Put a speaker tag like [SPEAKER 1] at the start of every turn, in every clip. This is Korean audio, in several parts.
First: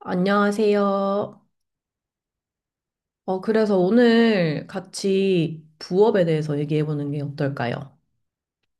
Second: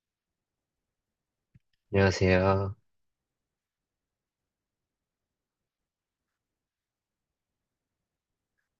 [SPEAKER 1] 안녕하세요.
[SPEAKER 2] 안녕하세요.
[SPEAKER 1] 그래서 오늘 같이 부업에 대해서 얘기해 보는 게 어떨까요?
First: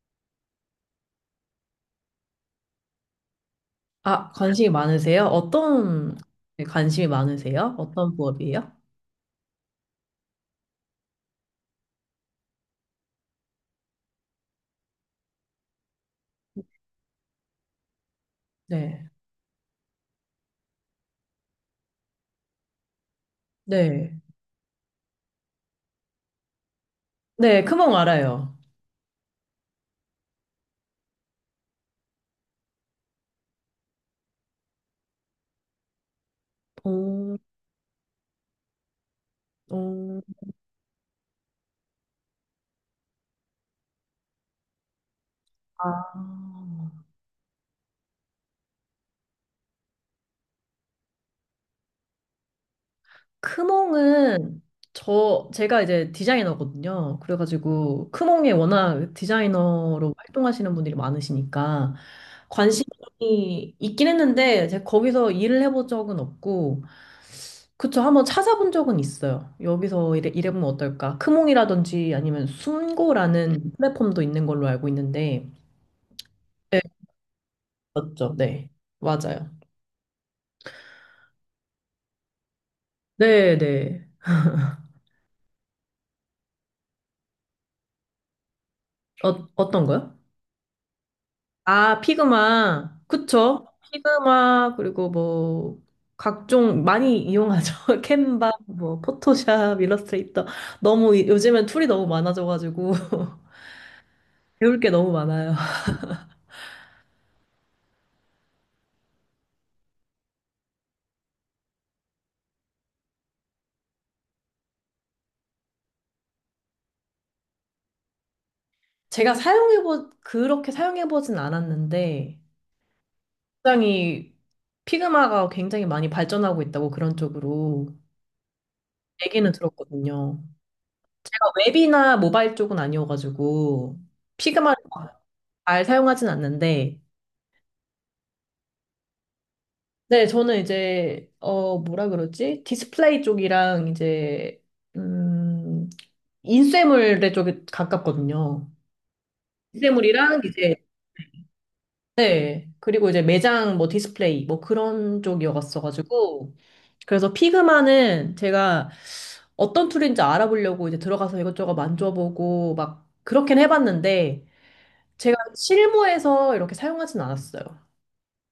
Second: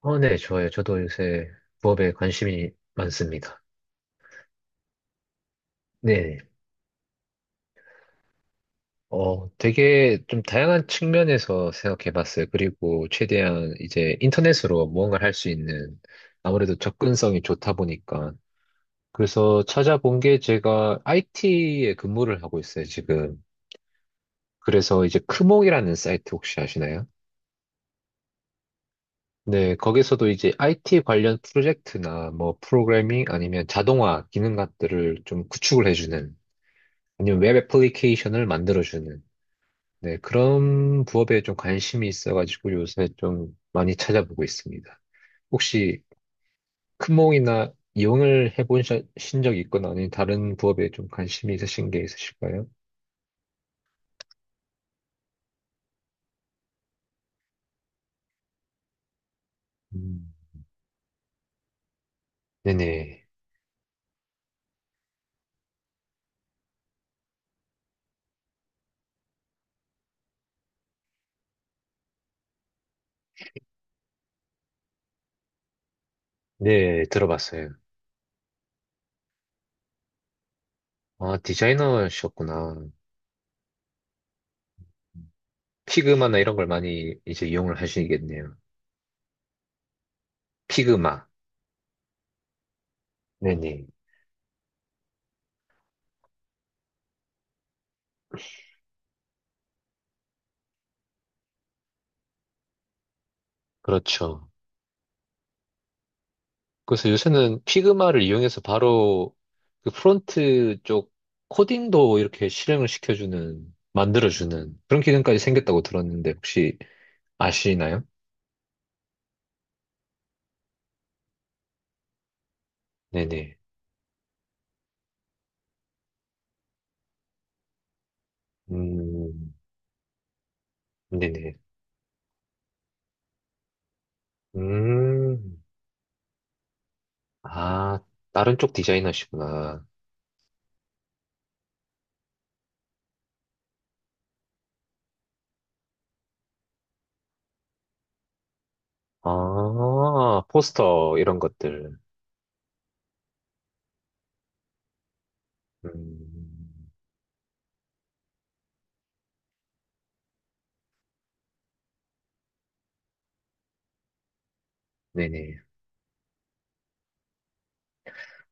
[SPEAKER 2] 네, 좋아요. 저도 요새 부업에 관심이 많습니다.
[SPEAKER 1] 아, 관심이 많으세요? 어떤
[SPEAKER 2] 네.
[SPEAKER 1] 네, 관심이 많으세요? 어떤 부업이에요?
[SPEAKER 2] 되게 좀 다양한 측면에서 생각해 봤어요. 그리고 최대한 이제 인터넷으로 무언가를 할 수 있는 아무래도 접근성이 좋다 보니까.
[SPEAKER 1] 네.
[SPEAKER 2] 그래서 찾아본 게 제가 IT에 근무를 하고 있어요, 지금.
[SPEAKER 1] 네.
[SPEAKER 2] 그래서 이제 크몽이라는 사이트 혹시 아시나요?
[SPEAKER 1] 네, 크몽 알아요.
[SPEAKER 2] 네, 거기서도 이제 IT 관련 프로젝트나 뭐 프로그래밍 아니면 자동화 기능 같들을 좀 구축을 해주는
[SPEAKER 1] 오,
[SPEAKER 2] 아니면 웹 애플리케이션을 만들어주는 네,
[SPEAKER 1] 오,
[SPEAKER 2] 그런 부업에 좀 관심이 있어가지고 요새 좀 많이 찾아보고 있습니다. 혹시
[SPEAKER 1] 아.
[SPEAKER 2] 큰몽이나 이용을 해보신 적 있거나 아니면 다른 부업에 좀 관심이 있으신 게 있으실까요?
[SPEAKER 1] 크몽은 제가 이제 디자이너거든요. 그래가지고 크몽에 워낙 디자이너로
[SPEAKER 2] 음,
[SPEAKER 1] 활동하시는 분들이 많으시니까
[SPEAKER 2] 네네.
[SPEAKER 1] 관심이 있긴 했는데 제가 거기서 일을 해본 적은 없고, 그쵸, 한번 찾아본 적은 있어요. 여기서 일해보면 어떨까? 크몽이라든지 아니면 순고라는 플랫폼도 있는 걸로 알고 있는데. 네,
[SPEAKER 2] 네, 들어봤어요.
[SPEAKER 1] 맞죠? 네, 맞아요.
[SPEAKER 2] 아, 디자이너셨구나.
[SPEAKER 1] 네네.
[SPEAKER 2] 피그마나 이런 걸 많이 이제 이용을 하시겠네요.
[SPEAKER 1] 어떤 거요?
[SPEAKER 2] 피그마.
[SPEAKER 1] 아, 피그마. 그쵸?
[SPEAKER 2] 네네.
[SPEAKER 1] 피그마, 그리고 뭐, 각종 많이 이용하죠. 캔바, 뭐, 포토샵, 일러스트레이터. 요즘엔 툴이 너무 많아져가지고.
[SPEAKER 2] 그렇죠.
[SPEAKER 1] 배울 게 너무 많아요.
[SPEAKER 2] 그래서 요새는 피그마를 이용해서 바로 그 프론트 쪽 코딩도 이렇게 실행을 시켜주는, 만들어주는 그런 기능까지 생겼다고 들었는데 혹시 아시나요?
[SPEAKER 1] 제가 그렇게 사용해보진 않았는데,
[SPEAKER 2] 네네.
[SPEAKER 1] 굉장히, 피그마가 굉장히 많이 발전하고 있다고, 그런 쪽으로 얘기는
[SPEAKER 2] 음,
[SPEAKER 1] 들었거든요. 제가
[SPEAKER 2] 네네.
[SPEAKER 1] 웹이나 모바일 쪽은 아니어가지고, 피그마를
[SPEAKER 2] 음,
[SPEAKER 1] 잘 사용하진 않는데,
[SPEAKER 2] 아, 다른 쪽 디자이너시구나.
[SPEAKER 1] 네, 저는 이제, 뭐라 그러지? 디스플레이 쪽이랑 이제, 음, 인쇄물의 쪽에 가깝거든요. 인쇄물이랑
[SPEAKER 2] 아,
[SPEAKER 1] 이제,
[SPEAKER 2] 포스터 이런 것들.
[SPEAKER 1] 네. 그리고 이제 매장, 뭐 디스플레이, 뭐 그런 쪽이었어가지고.
[SPEAKER 2] 음,
[SPEAKER 1] 그래서 피그마는 제가 어떤 툴인지 알아보려고 이제 들어가서 이것저것 만져보고 막 그렇긴 해봤는데, 제가
[SPEAKER 2] 네네.
[SPEAKER 1] 실무에서 이렇게 사용하진 않았어요.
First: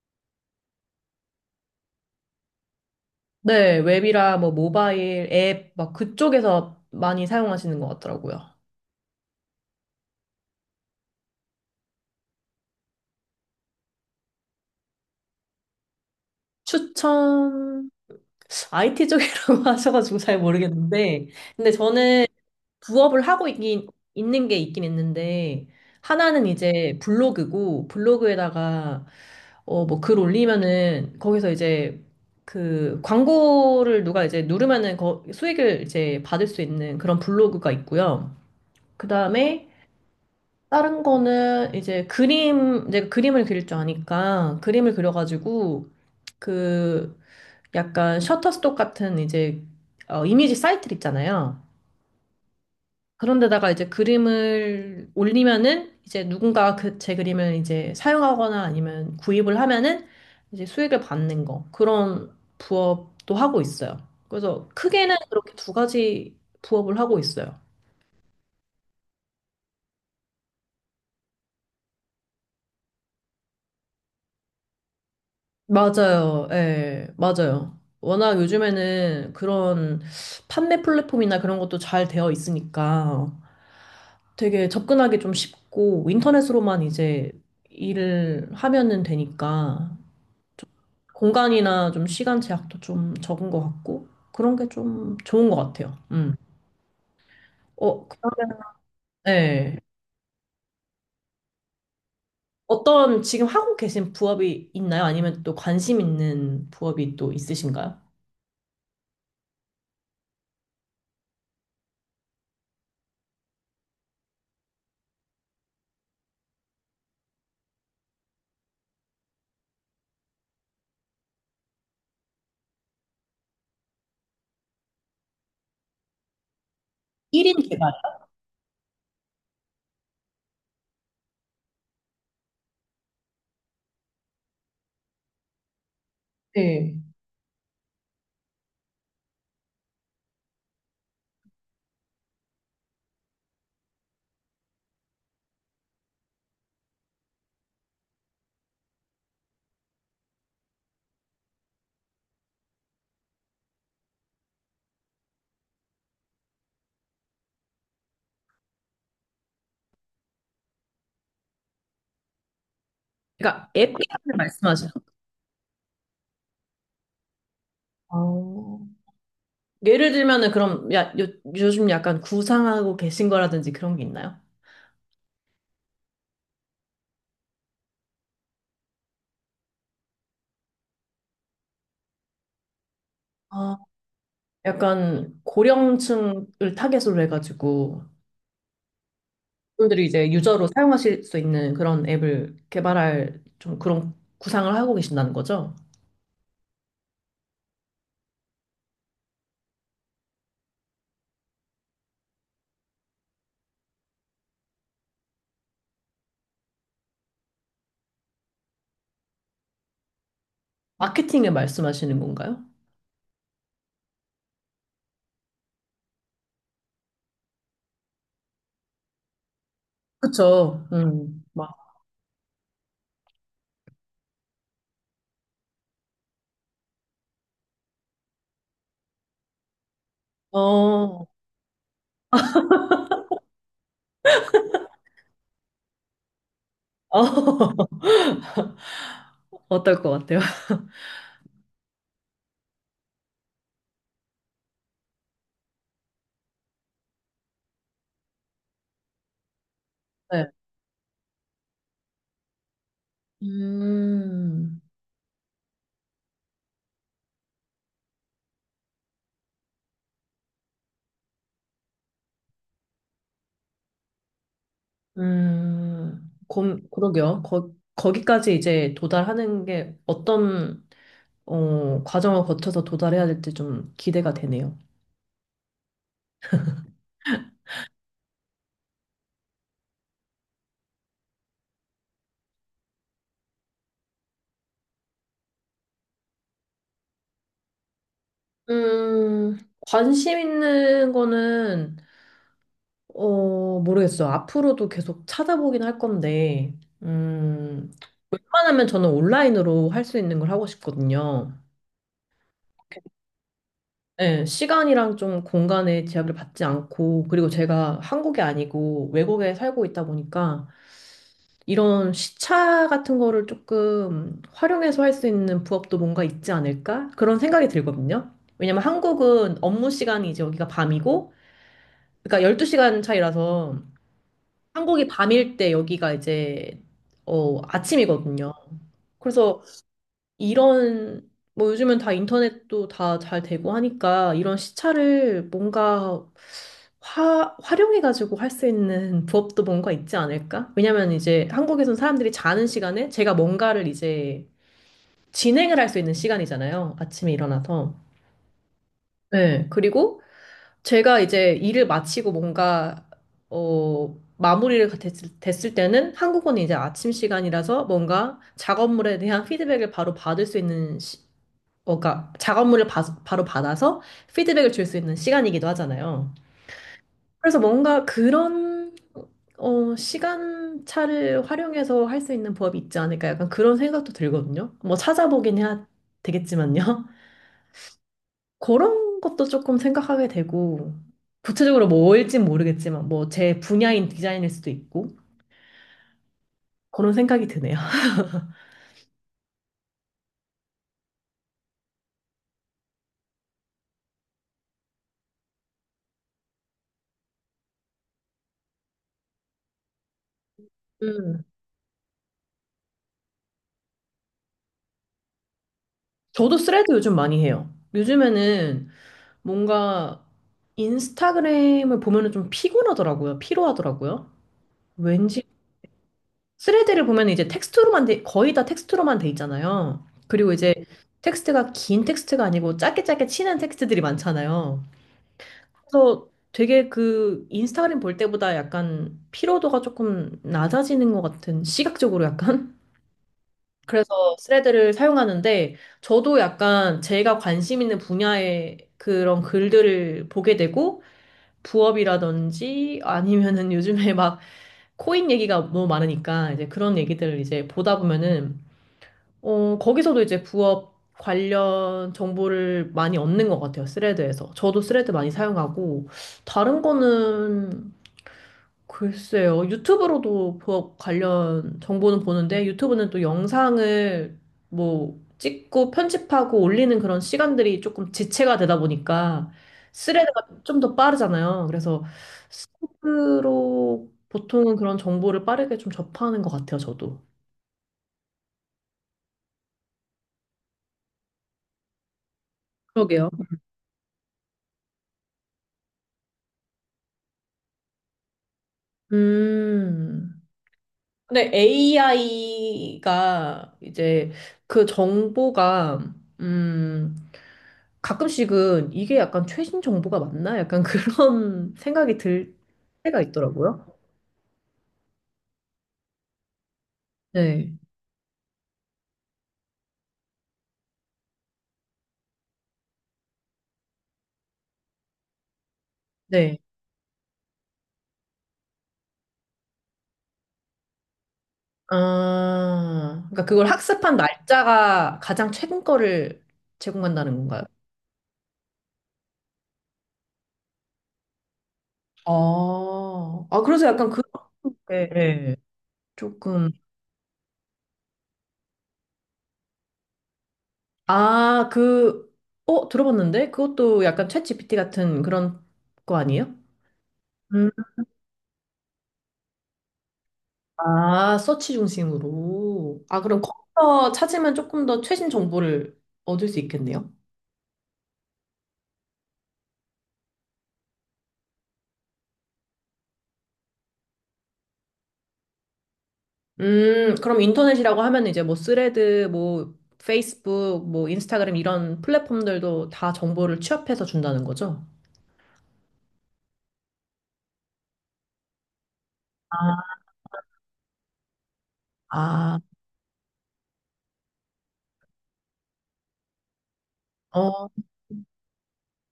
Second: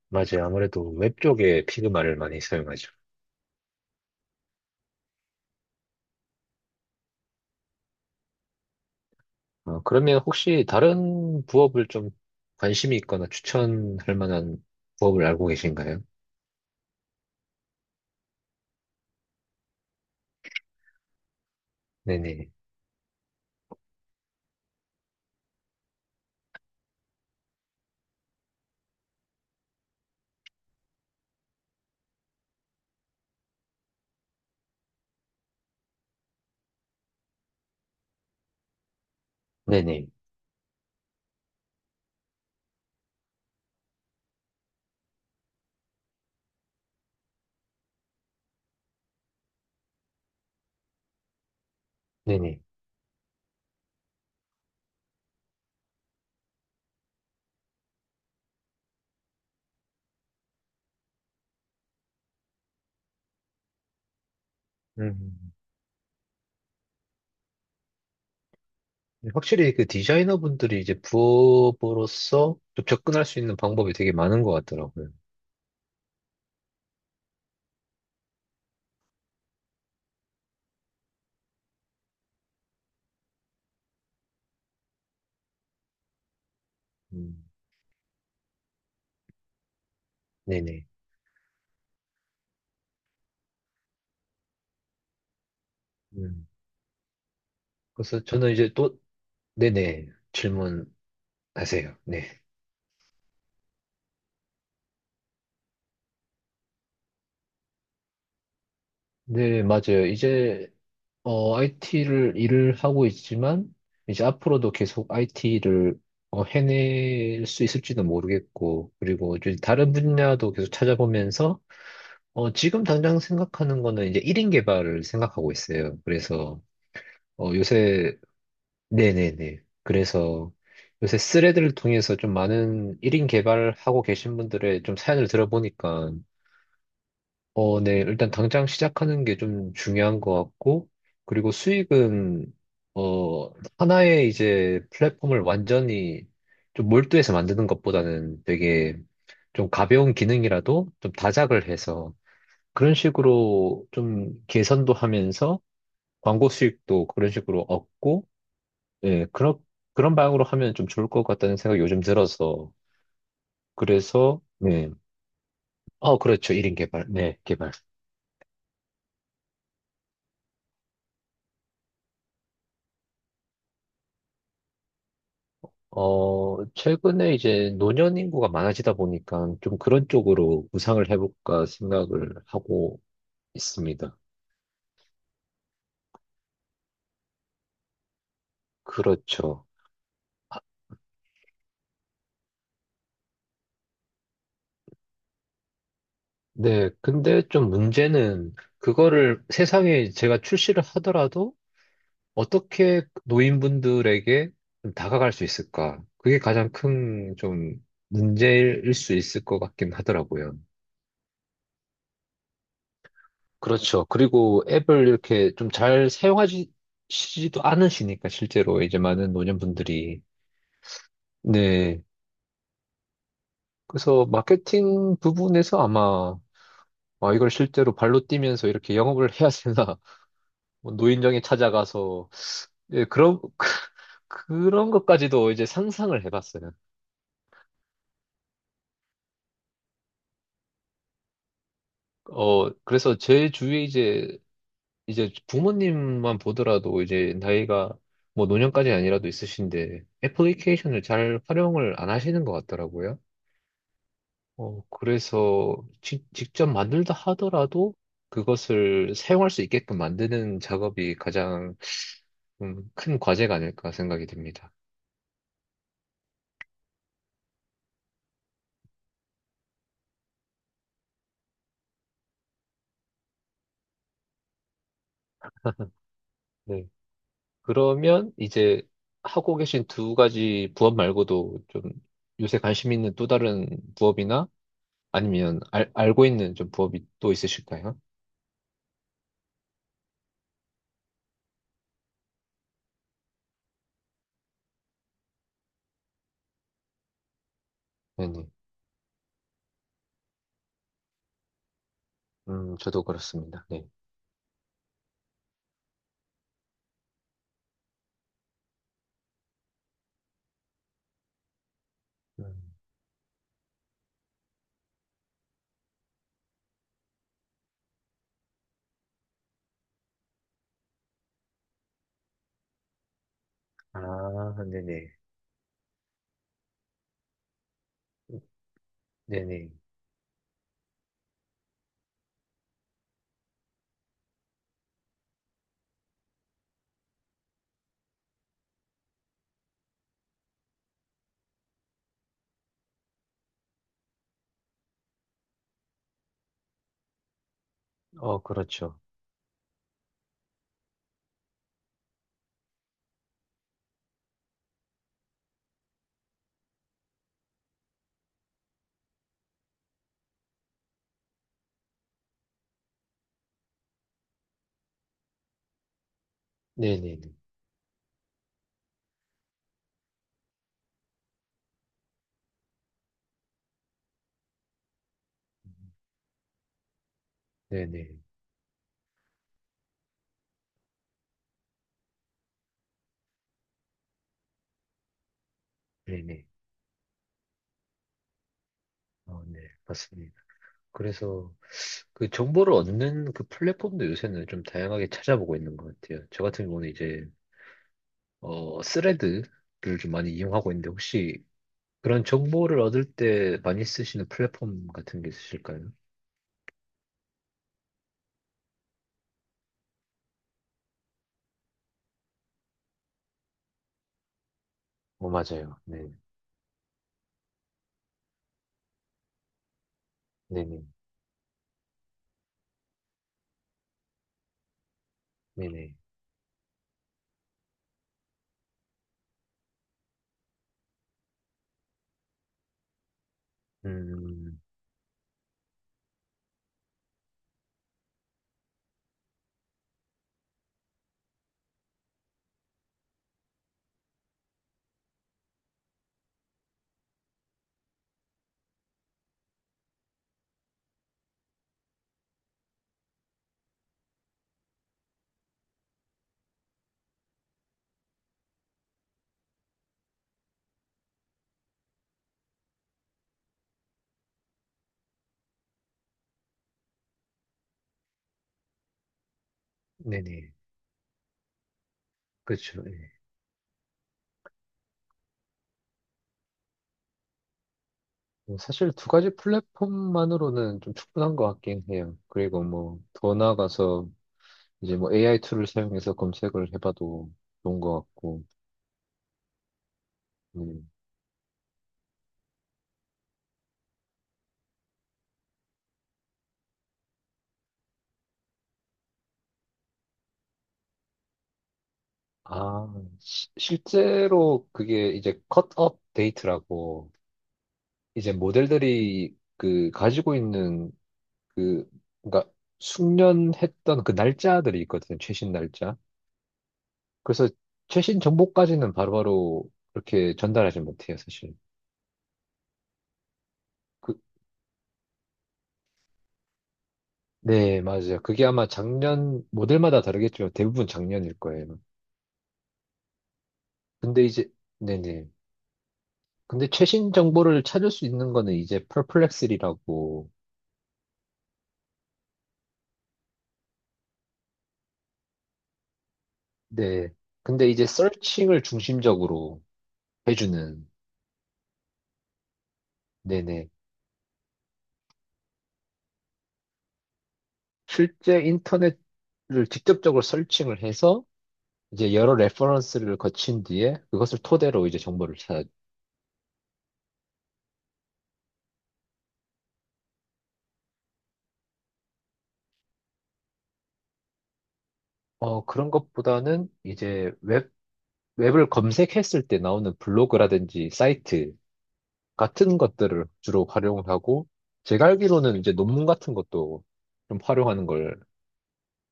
[SPEAKER 2] 맞아요. 아무래도 웹 쪽에 피그마를 많이 사용하죠.
[SPEAKER 1] 네, 웹이라, 뭐 모바일 앱 막 그쪽에서 많이 사용하시는 것 같더라고요.
[SPEAKER 2] 그러면 혹시 다른 부업을 좀 관심이 있거나 추천할 만한 부업을 알고 계신가요?
[SPEAKER 1] 추천. IT 쪽이라고 하셔가지고 잘 모르겠는데, 근데 저는
[SPEAKER 2] 네네.
[SPEAKER 1] 부업을 하고 있긴, 있는 게 있긴 있는데, 하나는 이제 블로그고, 블로그에다가 뭐 글 올리면은 거기서 이제 그 광고를 누가 이제 누르면은 거 수익을 이제 받을 수 있는 그런 블로그가 있고요. 그다음에
[SPEAKER 2] 네네.
[SPEAKER 1] 다른 거는 이제 이제 그림을 그릴 줄 아니까 그림을 그려가지고, 그 약간 셔터스톡 같은 이제, 이미지 사이트 있잖아요.
[SPEAKER 2] 네네.
[SPEAKER 1] 그런데다가 이제 그림을 올리면은 이제 누군가 그 제 그림을 이제 사용하거나 아니면 구입을 하면은 이제 수익을 받는 거, 그런 부업도 하고 있어요. 그래서 크게는
[SPEAKER 2] 음,
[SPEAKER 1] 그렇게 두 가지 부업을 하고 있어요.
[SPEAKER 2] 확실히 그 디자이너 분들이 이제 부업으로서 좀 접근할 수 있는 방법이 되게 많은 것 같더라고요.
[SPEAKER 1] 맞아요. 예, 맞아요. 워낙 요즘에는 그런 판매 플랫폼이나 그런 것도 잘 되어 있으니까 되게 접근하기 좀 쉽고, 인터넷으로만 이제
[SPEAKER 2] 음,
[SPEAKER 1] 일을 하면은 되니까
[SPEAKER 2] 네네.
[SPEAKER 1] 공간이나 좀 시간 제약도 좀 적은 것 같고, 그런 게 좀 좋은 것 같아요. 음.
[SPEAKER 2] 음, 그래서 저는
[SPEAKER 1] 그러면,
[SPEAKER 2] 이제 또,
[SPEAKER 1] 예.
[SPEAKER 2] 네네. 질문하세요. 네.
[SPEAKER 1] 어떤 지금 하고 계신 부업이 있나요? 아니면 또 관심 있는 부업이 또 있으신가요?
[SPEAKER 2] 네, 맞아요. 이제 IT를 일을 하고 있지만, 이제 앞으로도 계속 IT를 해낼 수 있을지는 모르겠고, 그리고 이제 다른 분야도 계속 찾아보면서, 지금 당장 생각하는 거는 이제 1인 개발을 생각하고 있어요. 그래서,
[SPEAKER 1] 1인 개발.
[SPEAKER 2] 요새, 네네네. 그래서 요새 스레드를 통해서 좀 많은 1인 개발하고 계신 분들의 좀 사연을 들어보니까,
[SPEAKER 1] 네.
[SPEAKER 2] 네. 일단 당장 시작하는 게 좀 중요한 것 같고, 그리고 수익은, 어, 하나의 이제 플랫폼을 완전히 좀 몰두해서 만드는 것보다는 되게 좀 가벼운 기능이라도 좀 다작을 해서 그런 식으로 좀 개선도 하면서 광고 수익도 그런 식으로 얻고, 예, 그런 방향으로 하면 좀 좋을 것 같다는 생각이 요즘 들어서.
[SPEAKER 1] 그러니까 앱 개발을
[SPEAKER 2] 그래서,
[SPEAKER 1] 말씀하시.
[SPEAKER 2] 네. 그렇죠. 1인 개발. 네, 개발.
[SPEAKER 1] 어. 예를 들면은 그럼, 요즘 약간 구상하고 계신 거라든지 그런 게 있나요?
[SPEAKER 2] 최근에 이제 노년 인구가 많아지다 보니까 좀 그런 쪽으로 구상을 해볼까 생각을 하고
[SPEAKER 1] 아,
[SPEAKER 2] 있습니다.
[SPEAKER 1] 약간 고령층을 타겟으로 해가지고,
[SPEAKER 2] 그렇죠.
[SPEAKER 1] 분들이 이제 유저로 사용하실 수 있는 그런 앱을 개발할 좀 그런 구상을 하고 계신다는 거죠?
[SPEAKER 2] 네, 근데 좀 문제는 그거를 세상에 제가 출시를 하더라도 어떻게 노인분들에게 좀 다가갈 수 있을까? 그게 가장 큰 좀 문제일 수 있을 것 같긴 하더라고요.
[SPEAKER 1] 마케팅을 말씀하시는 건가요?
[SPEAKER 2] 그렇죠. 그리고 앱을 이렇게 좀 잘 사용하시지도 않으시니까 실제로 이제 많은 노년분들이
[SPEAKER 1] 그쵸. 막,
[SPEAKER 2] 네. 그래서 마케팅 부분에서 아마 이걸 실제로 발로 뛰면서 이렇게 영업을 해야 되나 뭐
[SPEAKER 1] 어,
[SPEAKER 2] 노인정에 찾아가서 예, 그런 그런 것까지도 이제 상상을 해봤어요.
[SPEAKER 1] 어, 어떨 것 같아요?
[SPEAKER 2] 그래서 제 주위에 이제 부모님만 보더라도 이제 나이가 뭐 노년까지 아니라도 있으신데
[SPEAKER 1] 네.
[SPEAKER 2] 애플리케이션을 잘 활용을 안 하시는 것 같더라고요.
[SPEAKER 1] 음.
[SPEAKER 2] 그래서 직접 만들다 하더라도 그것을 사용할 수 있게끔 만드는 작업이 가장 큰 과제가 아닐까 생각이 듭니다.
[SPEAKER 1] 그러게요. 거기까지 이제 도달하는 게 어떤 과정을 거쳐서 도달해야 될지 좀 기대가 되네요.
[SPEAKER 2] 네. 그러면 이제 하고 계신 두 가지 부업 말고도 좀 요새 관심 있는 또 다른 부업이나 아니면 알고 있는 좀 부업이 또 있으실까요?
[SPEAKER 1] 음, 관심 있는 거는 모르겠어요. 앞으로도 계속 찾아보긴 할 건데, 음,
[SPEAKER 2] 네네.
[SPEAKER 1] 웬만하면 저는 온라인으로 할 수 있는 걸 하고 싶거든요.
[SPEAKER 2] 저도 그렇습니다. 네.
[SPEAKER 1] 네, 시간이랑 좀 공간의 제약을 받지 않고, 그리고 제가 한국이 아니고 외국에 살고 있다 보니까 이런
[SPEAKER 2] 음,
[SPEAKER 1] 시차 같은 거를 조금 활용해서 할 수 있는 부업도 뭔가 있지 않을까, 그런 생각이 들거든요. 왜냐면 한국은 업무 시간이 이제 여기가 밤이고, 그러니까 12시간 차이라서
[SPEAKER 2] 아,
[SPEAKER 1] 한국이
[SPEAKER 2] 네네.
[SPEAKER 1] 밤일 때 여기가 이제, 아침이거든요. 그래서
[SPEAKER 2] 네네.
[SPEAKER 1] 이런, 뭐 요즘은 다 인터넷도 다 잘 되고 하니까 이런 시차를 뭔가 활용해가지고 할 수 있는 부업도 뭔가 있지 않을까? 왜냐면 이제 한국에선 사람들이 자는 시간에 제가 뭔가를 이제 진행을 할 수 있는 시간이잖아요. 아침에 일어나서.
[SPEAKER 2] 그렇죠.
[SPEAKER 1] 네. 그리고 제가 이제 일을 마치고 뭔가 마무리를 됐을 때는 한국은 이제 아침 시간이라서 뭔가 작업물에 대한 피드백을 바로 받을 수 있는 그러니까 작업물을 바로 받아서 피드백을 줄 수 있는 시간이기도 하잖아요.
[SPEAKER 2] 네네네.
[SPEAKER 1] 그래서 뭔가 그런, 시간차를 활용해서 할 수 있는 부업이 있지 않을까, 약간 그런 생각도 들거든요. 뭐 찾아보긴 해야 되겠지만요.
[SPEAKER 2] 네네.
[SPEAKER 1] 그런 것도 조금 생각하게 되고, 구체적으로 뭘진 모르겠지만 뭐 제 분야인 디자인일 수도 있고,
[SPEAKER 2] 네네.
[SPEAKER 1] 그런 생각이 드네요.
[SPEAKER 2] 네, 맞습니다. 그래서 그 정보를 얻는 그 플랫폼도 요새는 좀 다양하게 찾아보고 있는 것 같아요. 저 같은 경우는 이제 스레드를 좀 많이 이용하고 있는데
[SPEAKER 1] 음.
[SPEAKER 2] 혹시 그런 정보를 얻을 때 많이 쓰시는 플랫폼 같은 게 있으실까요?
[SPEAKER 1] 저도 스레드 요즘 많이 해요. 요즘에는 뭔가 인스타그램을 보면은 좀 피곤하더라고요. 피로하더라고요. 왠지.
[SPEAKER 2] 맞아요. 네,
[SPEAKER 1] 스레드를 보면 이제 거의 다 텍스트로만 돼 있잖아요. 그리고 이제
[SPEAKER 2] 네네,
[SPEAKER 1] 텍스트가 긴 텍스트가 아니고 짧게 짧게 치는 텍스트들이 많잖아요.
[SPEAKER 2] 네네.
[SPEAKER 1] 그래서 되게 그 인스타그램 볼 때보다 약간 피로도가 조금 낮아지는 것 같은, 시각적으로 약간. 그래서
[SPEAKER 2] 음,
[SPEAKER 1] 스레드를 사용하는데, 저도 약간 제가 관심 있는 분야의 그런 글들을 보게 되고, 부업이라든지 아니면은 요즘에 막 코인 얘기가 너무 많으니까 이제 그런 얘기들을 이제 보다 보면은 거기서도 이제 부업 관련 정보를 많이 얻는 것 같아요. 스레드에서. 저도 스레드 많이 사용하고, 다른 거는 글쎄요. 유튜브로도 관련 정보는 보는데, 유튜브는 또 영상을 뭐 찍고 편집하고 올리는 그런 시간들이 조금 지체가 되다 보니까 스레드가
[SPEAKER 2] 네네.
[SPEAKER 1] 좀 더 빠르잖아요. 그래서
[SPEAKER 2] 그렇죠. 예.
[SPEAKER 1] 스스로 보통은 그런 정보를 빠르게 좀 접하는 것 같아요, 저도.
[SPEAKER 2] 뭐 사실 두 가지 플랫폼만으로는 좀 충분한 것 같긴 해요. 그리고 뭐
[SPEAKER 1] 그러게요.
[SPEAKER 2] 더 나아가서 이제 뭐 AI 툴을 사용해서 검색을 해봐도 좋은 것 같고.
[SPEAKER 1] 음.
[SPEAKER 2] 음.
[SPEAKER 1] 근데 AI가 이제 그 정보가 음 가끔씩은 이게 약간 최신 정보가 맞나, 약간 그런 생각이 들
[SPEAKER 2] 아,
[SPEAKER 1] 때가 있더라고요.
[SPEAKER 2] 실제로 그게 이제 컷업 데이트라고
[SPEAKER 1] 네.
[SPEAKER 2] 이제 모델들이 그 가지고 있는 그 그러니까 숙련했던 그 날짜들이 있거든요. 최신 날짜.
[SPEAKER 1] 네.
[SPEAKER 2] 그래서 최신 정보까지는 바로바로 그렇게 전달하지 못해요, 사실.
[SPEAKER 1] 아, 그러니까 그걸 학습한
[SPEAKER 2] 그,
[SPEAKER 1] 날짜가 가장 최근 거를 제공한다는 건가요?
[SPEAKER 2] 네, 맞아요. 그게 아마 작년 모델마다 다르겠지만 대부분 작년일 거예요.
[SPEAKER 1] 아, 아 그래서 약간
[SPEAKER 2] 근데 이제
[SPEAKER 1] 그렇게,
[SPEAKER 2] 네네.
[SPEAKER 1] 예,
[SPEAKER 2] 근데
[SPEAKER 1] 조금,
[SPEAKER 2] 최신 정보를 찾을 수 있는 거는 이제 퍼플렉스리라고
[SPEAKER 1] 아, 그, 들어봤는데 그것도 약간 챗GPT 같은 그런 거 아니에요?
[SPEAKER 2] 네. 근데
[SPEAKER 1] 음.
[SPEAKER 2] 이제 서칭을 중심적으로 해주는,
[SPEAKER 1] 아, 서치 중심으로. 아, 그럼
[SPEAKER 2] 네네.
[SPEAKER 1] 거기서 찾으면 조금 더 최신 정보를 얻을 수 있겠네요.
[SPEAKER 2] 실제 인터넷을 직접적으로 서칭을 해서 이제 여러 레퍼런스를 거친 뒤에 그것을 토대로 이제 정보를 찾
[SPEAKER 1] 그럼 인터넷이라고 하면 이제 뭐 스레드, 뭐 페이스북, 뭐 인스타그램 이런 플랫폼들도 다 정보를 취합해서 준다는 거죠?
[SPEAKER 2] 아 그런 것보다는 이제 웹을 검색했을
[SPEAKER 1] 아,
[SPEAKER 2] 때 나오는 블로그라든지 사이트
[SPEAKER 1] 아,
[SPEAKER 2] 같은 것들을 주로 활용 하고 제가 알기로는 이제 논문 같은 것도 좀
[SPEAKER 1] 어,
[SPEAKER 2] 활용하는 걸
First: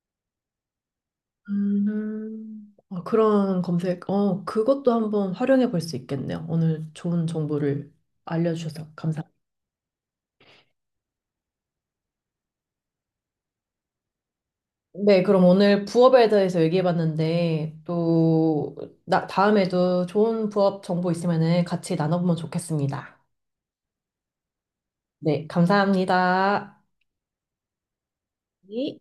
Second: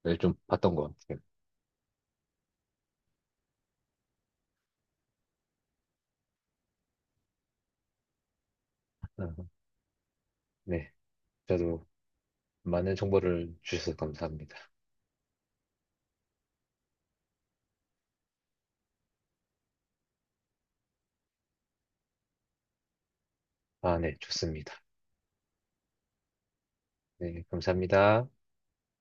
[SPEAKER 2] 네, 좀 봤던 것 같아요.
[SPEAKER 1] 그런 검색, 그것도 한번 활용해 볼 수 있겠네요. 오늘 좋은 정보를 알려주셔서 감사합니다.
[SPEAKER 2] 어, 네. 저도 많은 정보를 주셔서 감사합니다.
[SPEAKER 1] 네, 그럼 오늘 부업에 대해서 얘기해봤는데, 또, 다음에도 좋은 부업 정보 있으면은 같이 나눠보면 좋겠습니다.
[SPEAKER 2] 아, 네, 좋습니다.
[SPEAKER 1] 네, 감사합니다.
[SPEAKER 2] 네, 감사합니다.
[SPEAKER 1] 네.